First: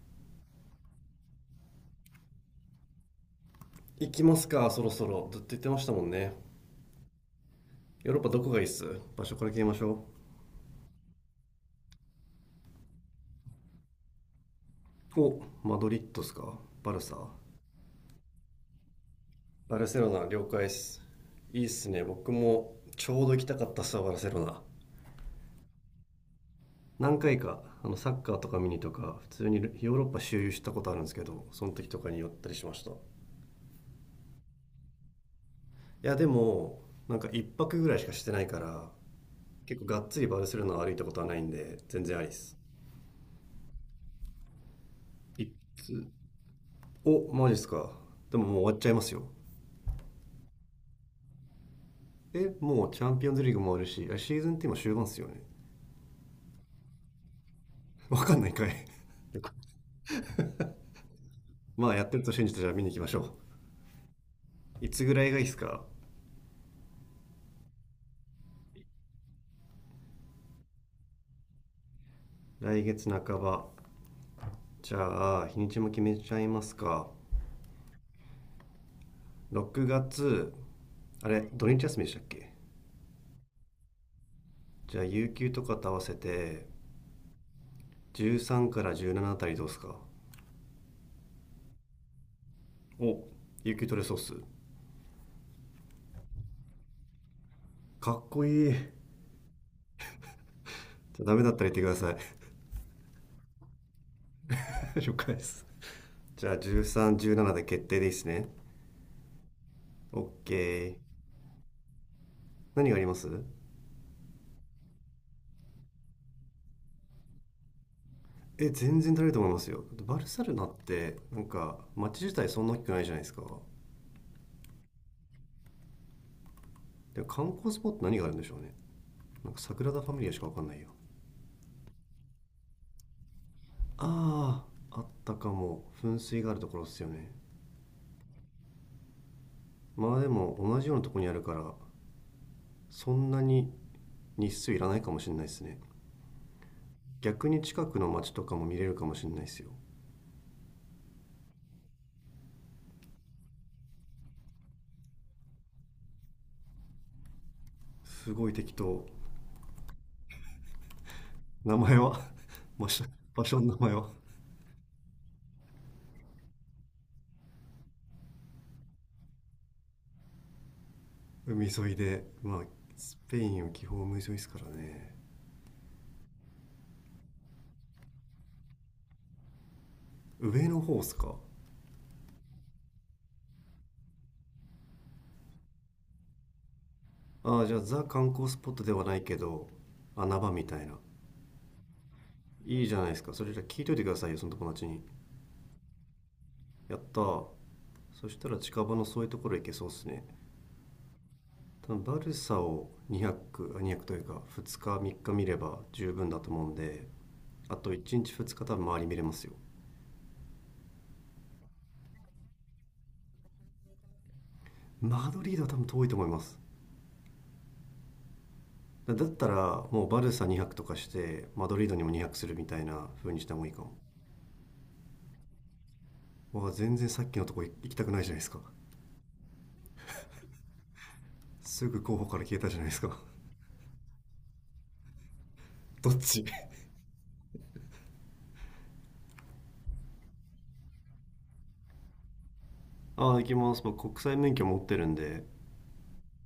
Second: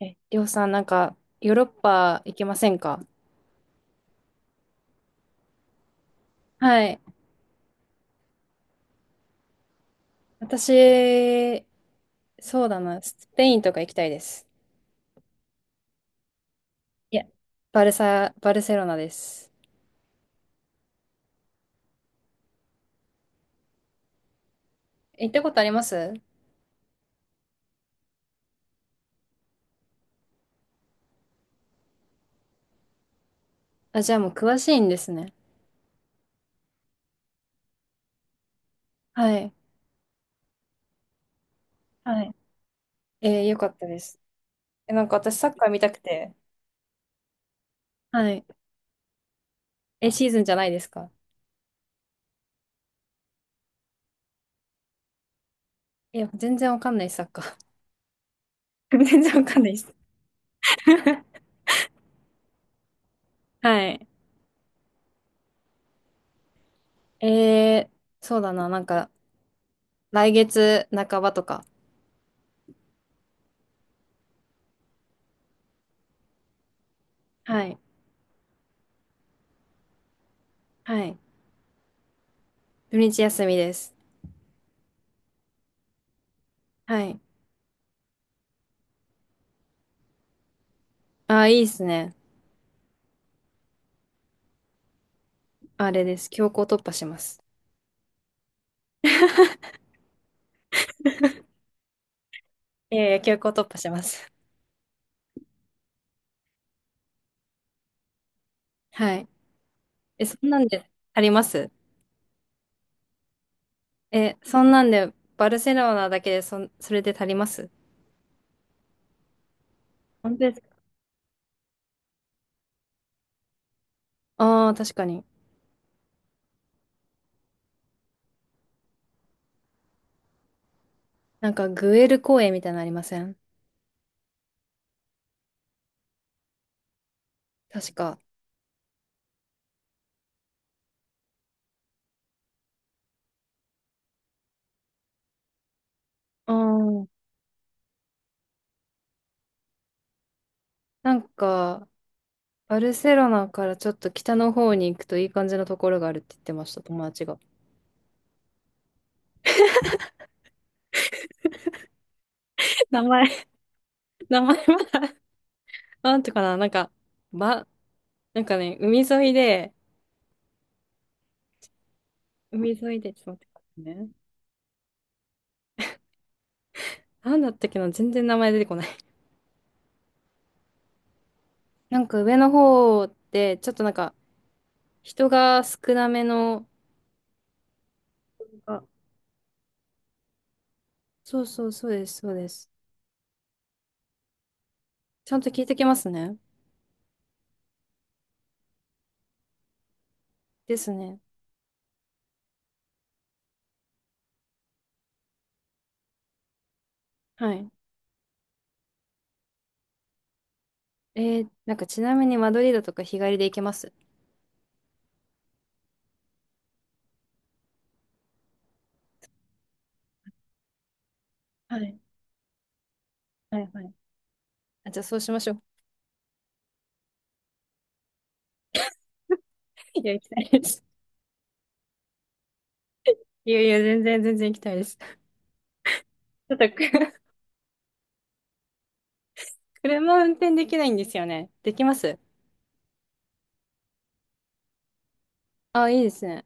え、りょうさん、なんか、ヨーロッパ行けませんか？行きますか？そろそろずっと言ってましたもんね。はい。ヨーロッパどこがいいっす？場所から決めましょ私、そうだな。スペインとか行きたいです。う。お、マドリッドっすか？バルいサ？や、バルサ、バルセロナです。バルセロナ了解っす。いいっすね、僕もちょうど行きたかったっすわ、バルセロナ。行ったことあります？何回かサッカーとか見にとか普通にヨーロッパ周遊したことあるんですけど、その時とかに寄ったりしました。いあ、じゃあもう詳しいんですね。や、でもなんか一泊ぐらいしかしてないから、はい。結構がっつりバルセロナを歩いたことはないんで全然あはりっい。す。よかったです。え、なんか私いサッカー見たくつ？て。お、マジっすか？はでもい。もう終わっちゃいますよ。え、シーズンじゃないですか？もうチャンピオンズリーグもあるし、シーズンって今終盤っすよね？ いや、全然わかんない、サッカー。わかんないかい。 全然わかん ないです。まあ、やってると信じて、じゃあ見に行きましょはい。う。いつぐらいがいいっすか？えー、そうだな、なんか、来月半ばとか、来月半ば。じゃあ日にちも決めちゃいますか？はい。6月。はい。あれ、土日休みでしたっけ？土日休みです。じゃあ有給とかと合わせて、はい。13から17あたりどうっすか？ああ、いいですね。お、有給取れそうっす。あれです。強行突破します。かっこいい。じゃあダメだったら言ってください。 いやいや、強行突破します。了解です。じゃあ1317で決定でいいっすね？ はい。オえ、ッそんなんでケー。足ります？何があります？え、そんなんで、バルセロナだけでそれで足ります？全然足りると思いますよ。バル本サ当でルすナか？ってなんか街自体そんな大きくないじゃないですか。ああー、確かに。でも観光スポット何があるんでしょうね。なんかサグラダ・ファミリアしか分かんないよ。なんか、グエル公園みたいなのありません？ああ、あったかも。噴水があるところっすよね？確か。まあでも同じようなとこにあるから、そんなに日数いらないかもしれないですね。うん。逆に近くの街とかも見れるかもしれないですよ。なんか、バルセロナからちょっと北の方に行くといい感じのところがあるって言ってました、友達が。すごい適当。名前は？ 場 名所。場前、所の名前は？名前は、なんていうかな、なんか、ば、なんかね、海沿いで、海沿いで、まあ、海沿いで、スちょっペと待インはっ基て本ね。海沿いですからね。なんだったっけな、全然名前出てこない。上の方っすか？なんか上の方って、ちょっとなんか人が少なめの、ああ、じゃあザ観光スポッあトではないけど、穴場みたいな。そうそうそうです、そうです。いいじゃないですか。それじゃあ聞いといてくださいよ、その友達に。ちゃんと聞いてきますね。やったー。そしたら近場のそういうところ行けそうっすね。ですね。多分バルサを200、あ200というか2日3日見れば十分だと思うんで、はい。あと1日2日多分周り見れますよ。なんかちなみにマドリードとか日帰りで行けます？マドリードは多分遠いと思います。だったらもうバルサ2泊とかしてマドはリードい。にも2泊するみたいな風にしたは方がいいいかはも。い。あ、じゃあそうしましょう。わあ、全然さっきのとこ行きたくないじゃないですか。 いや、行きたいです。すぐ候補から消えたじゃないですか。 いやいや、全然全然行きたいです。ち どっち ょ っとく 車運転できないんですよね。できます？ああ、行きます。僕国際免許持ってるんであ、いいですね。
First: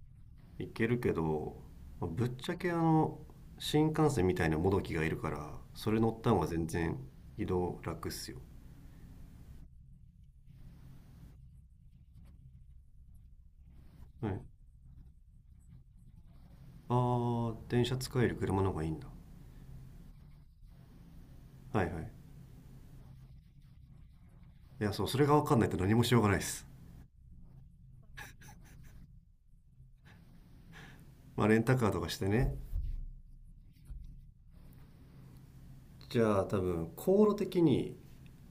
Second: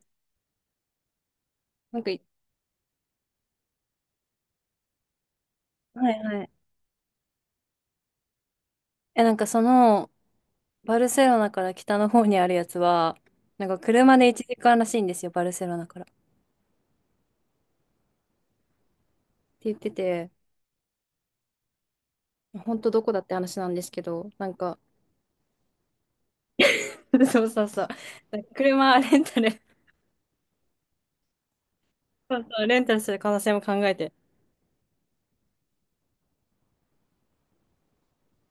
行けるけど、なんまかあい、ぶっちゃけ新幹線みたいなもどきがいるから、それは乗いった方はがい。全然移動楽っすよ、え、なんかその、バルセロナから北の方にあるやつは、なんか車ではい、あ1時間らしいんですよ、バルセロナから。ってあ、電車使える車の方がいいんだ。言ってて、はいはい。本当どこだって話なんですけど、なんか、いや、そう、それが分かんないと何もしようがないです。 そうそうそう。なんか車レンタル、まあレンタカーとかして そうね。そう、レンタルする可能性も考えて。じゃあ多分航路的に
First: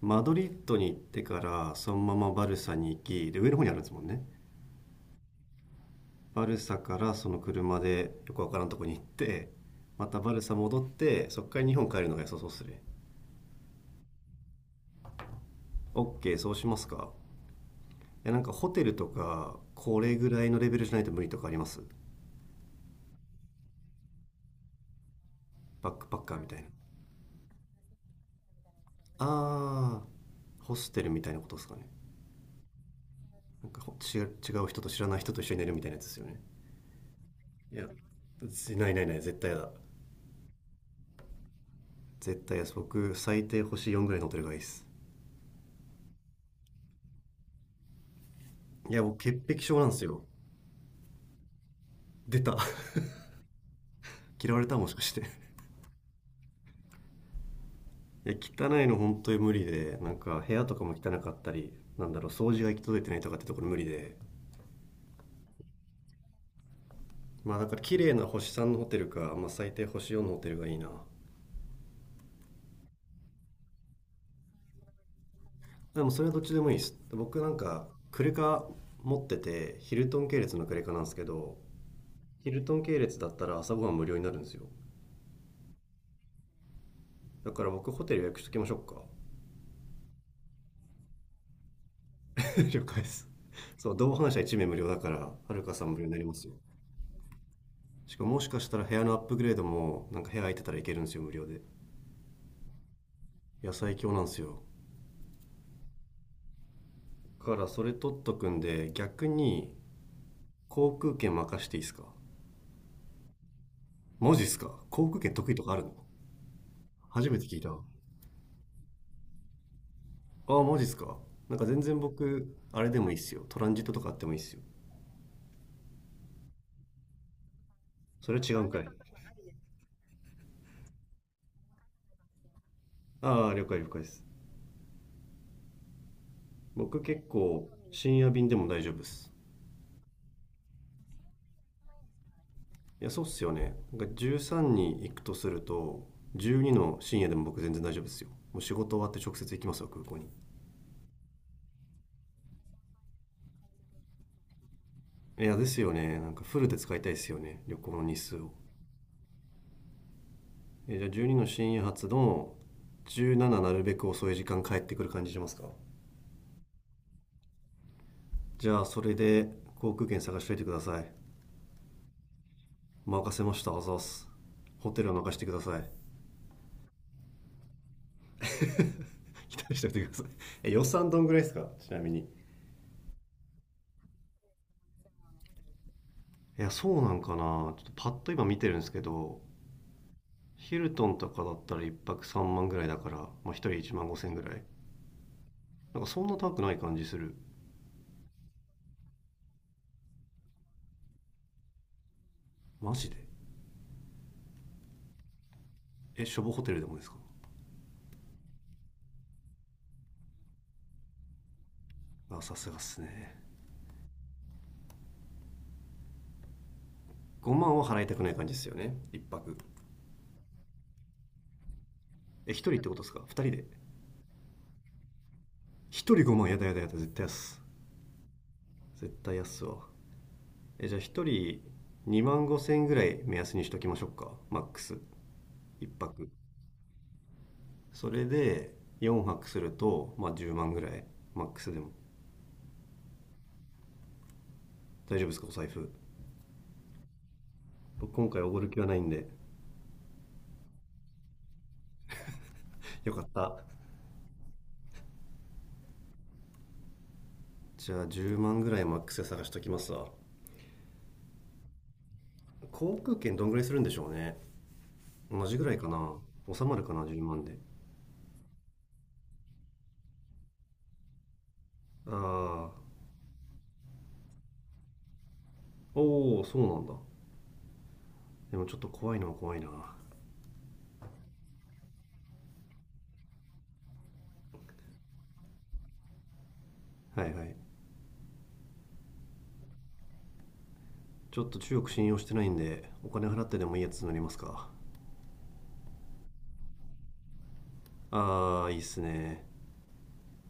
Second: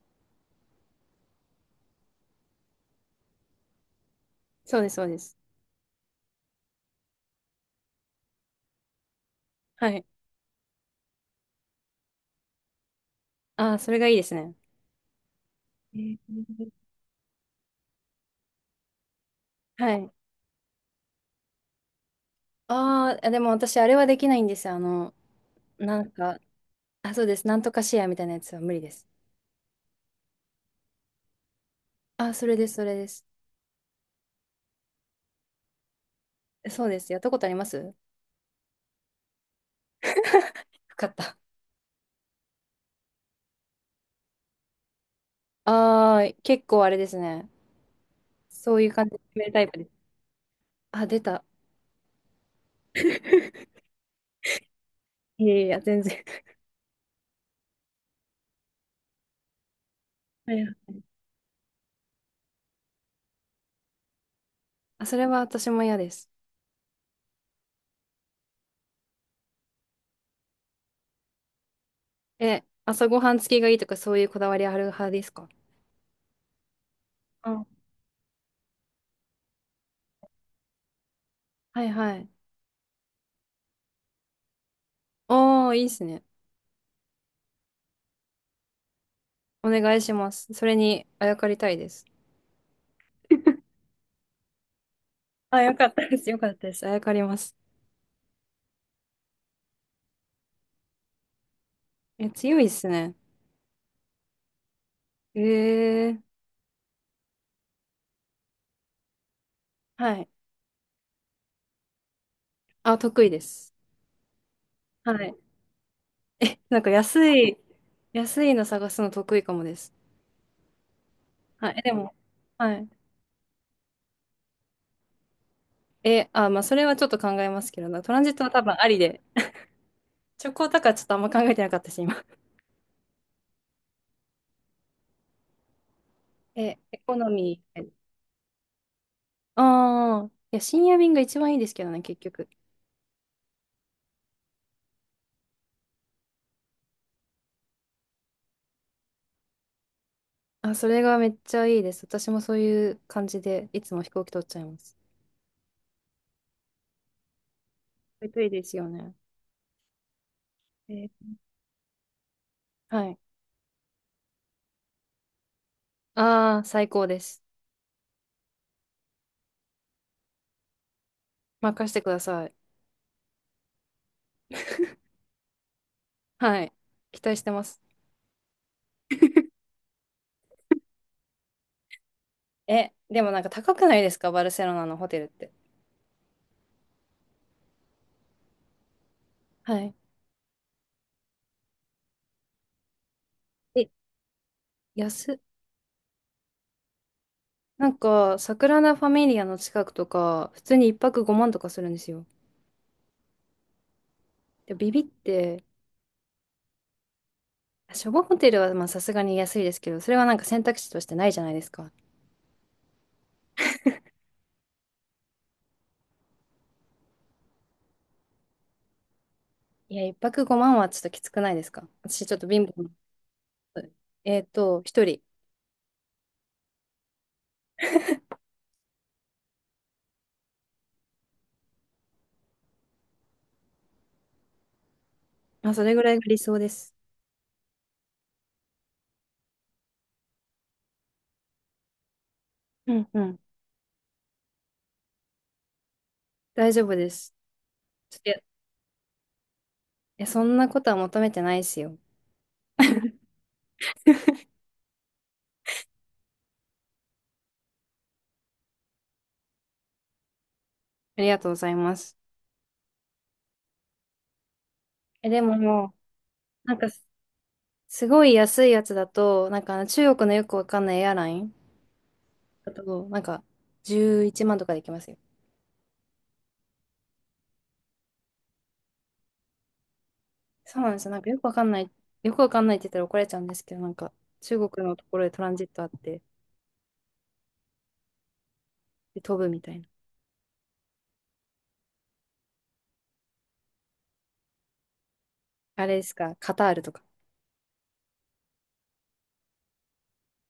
マドリッドに行ってからそのままバルサに行きで、上の方にあるんですもんね。そうです、そうです。バルサからその車でよくわからんとこに行って、はい。またバルサ戻ってそっから日本帰るのが良さそうっすね。 ああ、それがいいですね。え OK、 そうしまーすか？いやなんかホテルとかはこい。れぐらいのレベルじゃないと無理とかあります？ああ、でも私、あれはできないんですよ。あの、バッなクんパッカーか、みたいな。あ、そうです。なんとかシェアみたいなやつは無理です。あー、ホステルみたいなことですかね。あ、それです、それです。なんか違う人と、知らない人と一緒に寝るみたいなやつですよね。そうです。やったことありますいや、よ？ないないない、絶対やだ。かった。絶対です、僕最低星4ぐらいのってるがいいです。ああ、結構あれですね。そういういや、感じで僕決潔める癖タイプ症でなんす。ですよ。あ、出た。出た。 嫌われたもしかして。 いやいや、全然。いや、汚いの本当に無理で、なんかは部い屋はとかもい、汚かったり、なんだろう、掃除が行き届いてないとかってところ無理で、あ、それは私も嫌です。まあだから綺麗な星3のホテルか、まあ、最低星4のホテルがいいな。え、朝ごはん付きがいいとかそういうこだわりある派ですか？でもそれはどっちでもいいです。僕なんあ、かクレカ持っててヒルトン系列のクレカなんですけど、はいはい。ヒルトン系列だったら朝ごはん無料になるんですよ。おー、いいですね。だから僕ホテル予約しときましょうか。お願いします。それにあやかりたいです。了解です。そう、同伴者1名無料だから、はあ、るかよかさんっ無料たにでなりす。まよかすよ。ったです。あやかります。しかも、もしかしたら部屋のアップグレードも、なんか部屋空いてたらいけるんですよ、無料で。え、強いですね。野菜今日なんですよ。えー、だからそれ取っとくんで、逆にはい。航空券任していいですか？あ、得意です。マジっすか、航空は券い。得意とかあるの？え、なんか安初めてい、聞いた。あ安いの探すの得意かもです。あ、マジっすか。なんかはい。え全で然も、僕。はあい。れ、でもいいっすよ、トランジットとかあってもいいっすよ。え、あ、まあ、それはちょっと考えますけどな。トランジそッれトは違多うん分かあい。りで。チョコだからちょっとあんま考えてなかったし、今。ああ、了解了解です。え、エ僕コ結ノミ構ー。深夜便でも大丈夫っす。ああ、いや、深夜便が一番いいですけどね、結局。いや、そうっすよね。なんか13に行くとすると、12の深夜でも僕全然大丈夫ですよ。もう仕事終わって直接行きますよ、空港に。あ、それがめっちゃいいです。私もそういう感じで、いつも飛行機取っちゃいます。いやですよね、なんかフルで使いたいですよね、旅行の日これ数といいを。ですよね。えじゃあ、ー12の深夜発のはい。17、なるべく遅い時間帰ってくる感じしますか？ああ、最高です。じゃあそれで航空券探しといてください。任せてください。任せました、あざっす。ホテルは任してください。 はい。期待してます。期待しておいてください。予算どんぐらいですか、ちなみに。いえ、でもなんか高くないですかバルセロナのホテルって？や、そう、なんかな、ちょっとパッと今見てるんですけど、はい。ヒルトンとかだったら1泊3万ぐらいだから、まあ、1人え、1万5千ぐらい。安っ。なんかそんな高くない感じする。なんか、サグラダ・ファミリアの近くとか、普通に一泊5万とかするんですよ。マジで？で、ビビって、しょぼホテルでもですか？初号ホテルはまあさすがに安いですけど、それはなんか選択肢としてないじゃないですか。あ、さすがっすね。5万は払いたくない感じですよね、1泊。いや、一泊5万はちょっときつくないですか？私ちょっと貧1乏人っなてことでのすか？2人で1で。えっと、一人。人5万、やだやだやだ、絶対安、絶対安っすわ。じゃあ、1人2万5千ぐらい目安にしときましょうか、マックス。まあ、そ1れぐらいが泊理想です。それで4泊すると、まあ、10万ぐらい、マックスでも。うんうん。大丈夫ですか、お財布？大丈夫です。僕ちょっと、今回いおごる気はないんで。やそんなことは求めてないですよ。よかった。じゃあ10万ぐらいマックスで探しときますわ。ありがとうございます。航空券どんぐらいするんでしょうね。え、で同じもぐらいかもな、収う、なまんるか、かな10万で。すごい安いやつだと、なんかあの中国のよくわかんないエアラインだああ、と、なんか、11万とかできますよ。おお、そうなんだ。でもちょっと怖いのは怖いな、はそうなんですよ。なんかよくわかんない、よくわかんないって言ったら怒られちゃうんですけど、なんか中国のところでトランジットあって、いはい。で飛ぶみたいな。ちょっと中国信用してないんでお金払ってでもいいやつ乗りますか。あれですか、カタールとか。ああ、いいっすね。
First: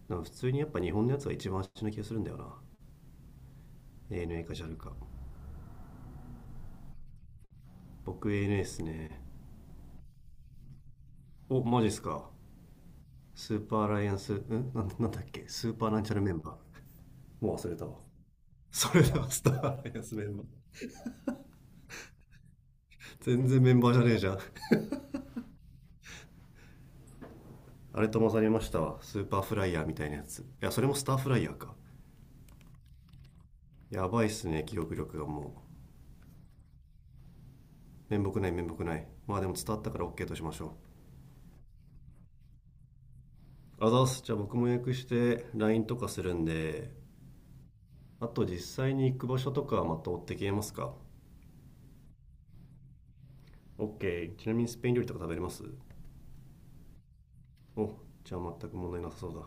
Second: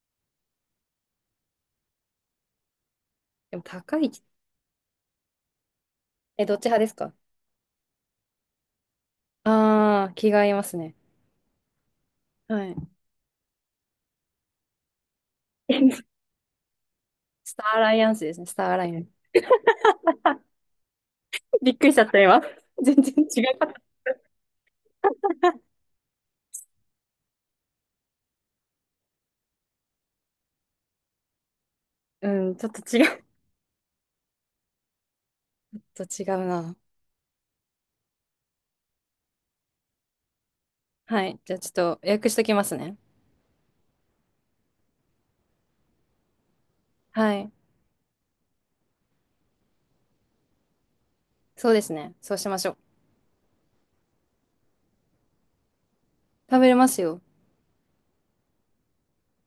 でも普通にやっぱ日本のやつは一番足な気がするんだよな。 でも高い。ANA か JAL か。え、どっち派ですか？僕 ANA っすね。ああー、気が合いますね。お、マジっすか。はい。スーパーアライアンス、なんなんだっけ、スーパーラ ンチャルメンバー。もスうタ忘ーれアたラわ。イアンスですね、スターアラそイアれンス。ではスターアライアンスメンバー。 びっくりしちゃった今。全然違全う然かメった。ンバーじゃねえじゃん。あれと混ざりましたわ、スーパーフライヤーみたいなやつ。いや、それもスターフライヤーか。うん、ちょっと違う。やばいっすね、記憶力がもう。ちょっと違うな。面目ない面目ない。まあでも伝わったから OK としましょ。はい。じゃあちょっと予約しときますね。あざっす。じゃあ僕も予約して LINE とかするんで、はい。あと実際に行く場所とかはまた追って消えますか？ そうですね。そうしましょう。OK、 ちなみにスペイン料理とか食べれます？食べれますよ。お、じゃあ全く問題なさそうだ。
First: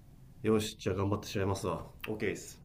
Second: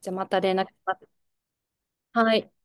じゃあまた連よ絡しし、じゃまあす。頑張ってしまいますわ。 OK はでい。す。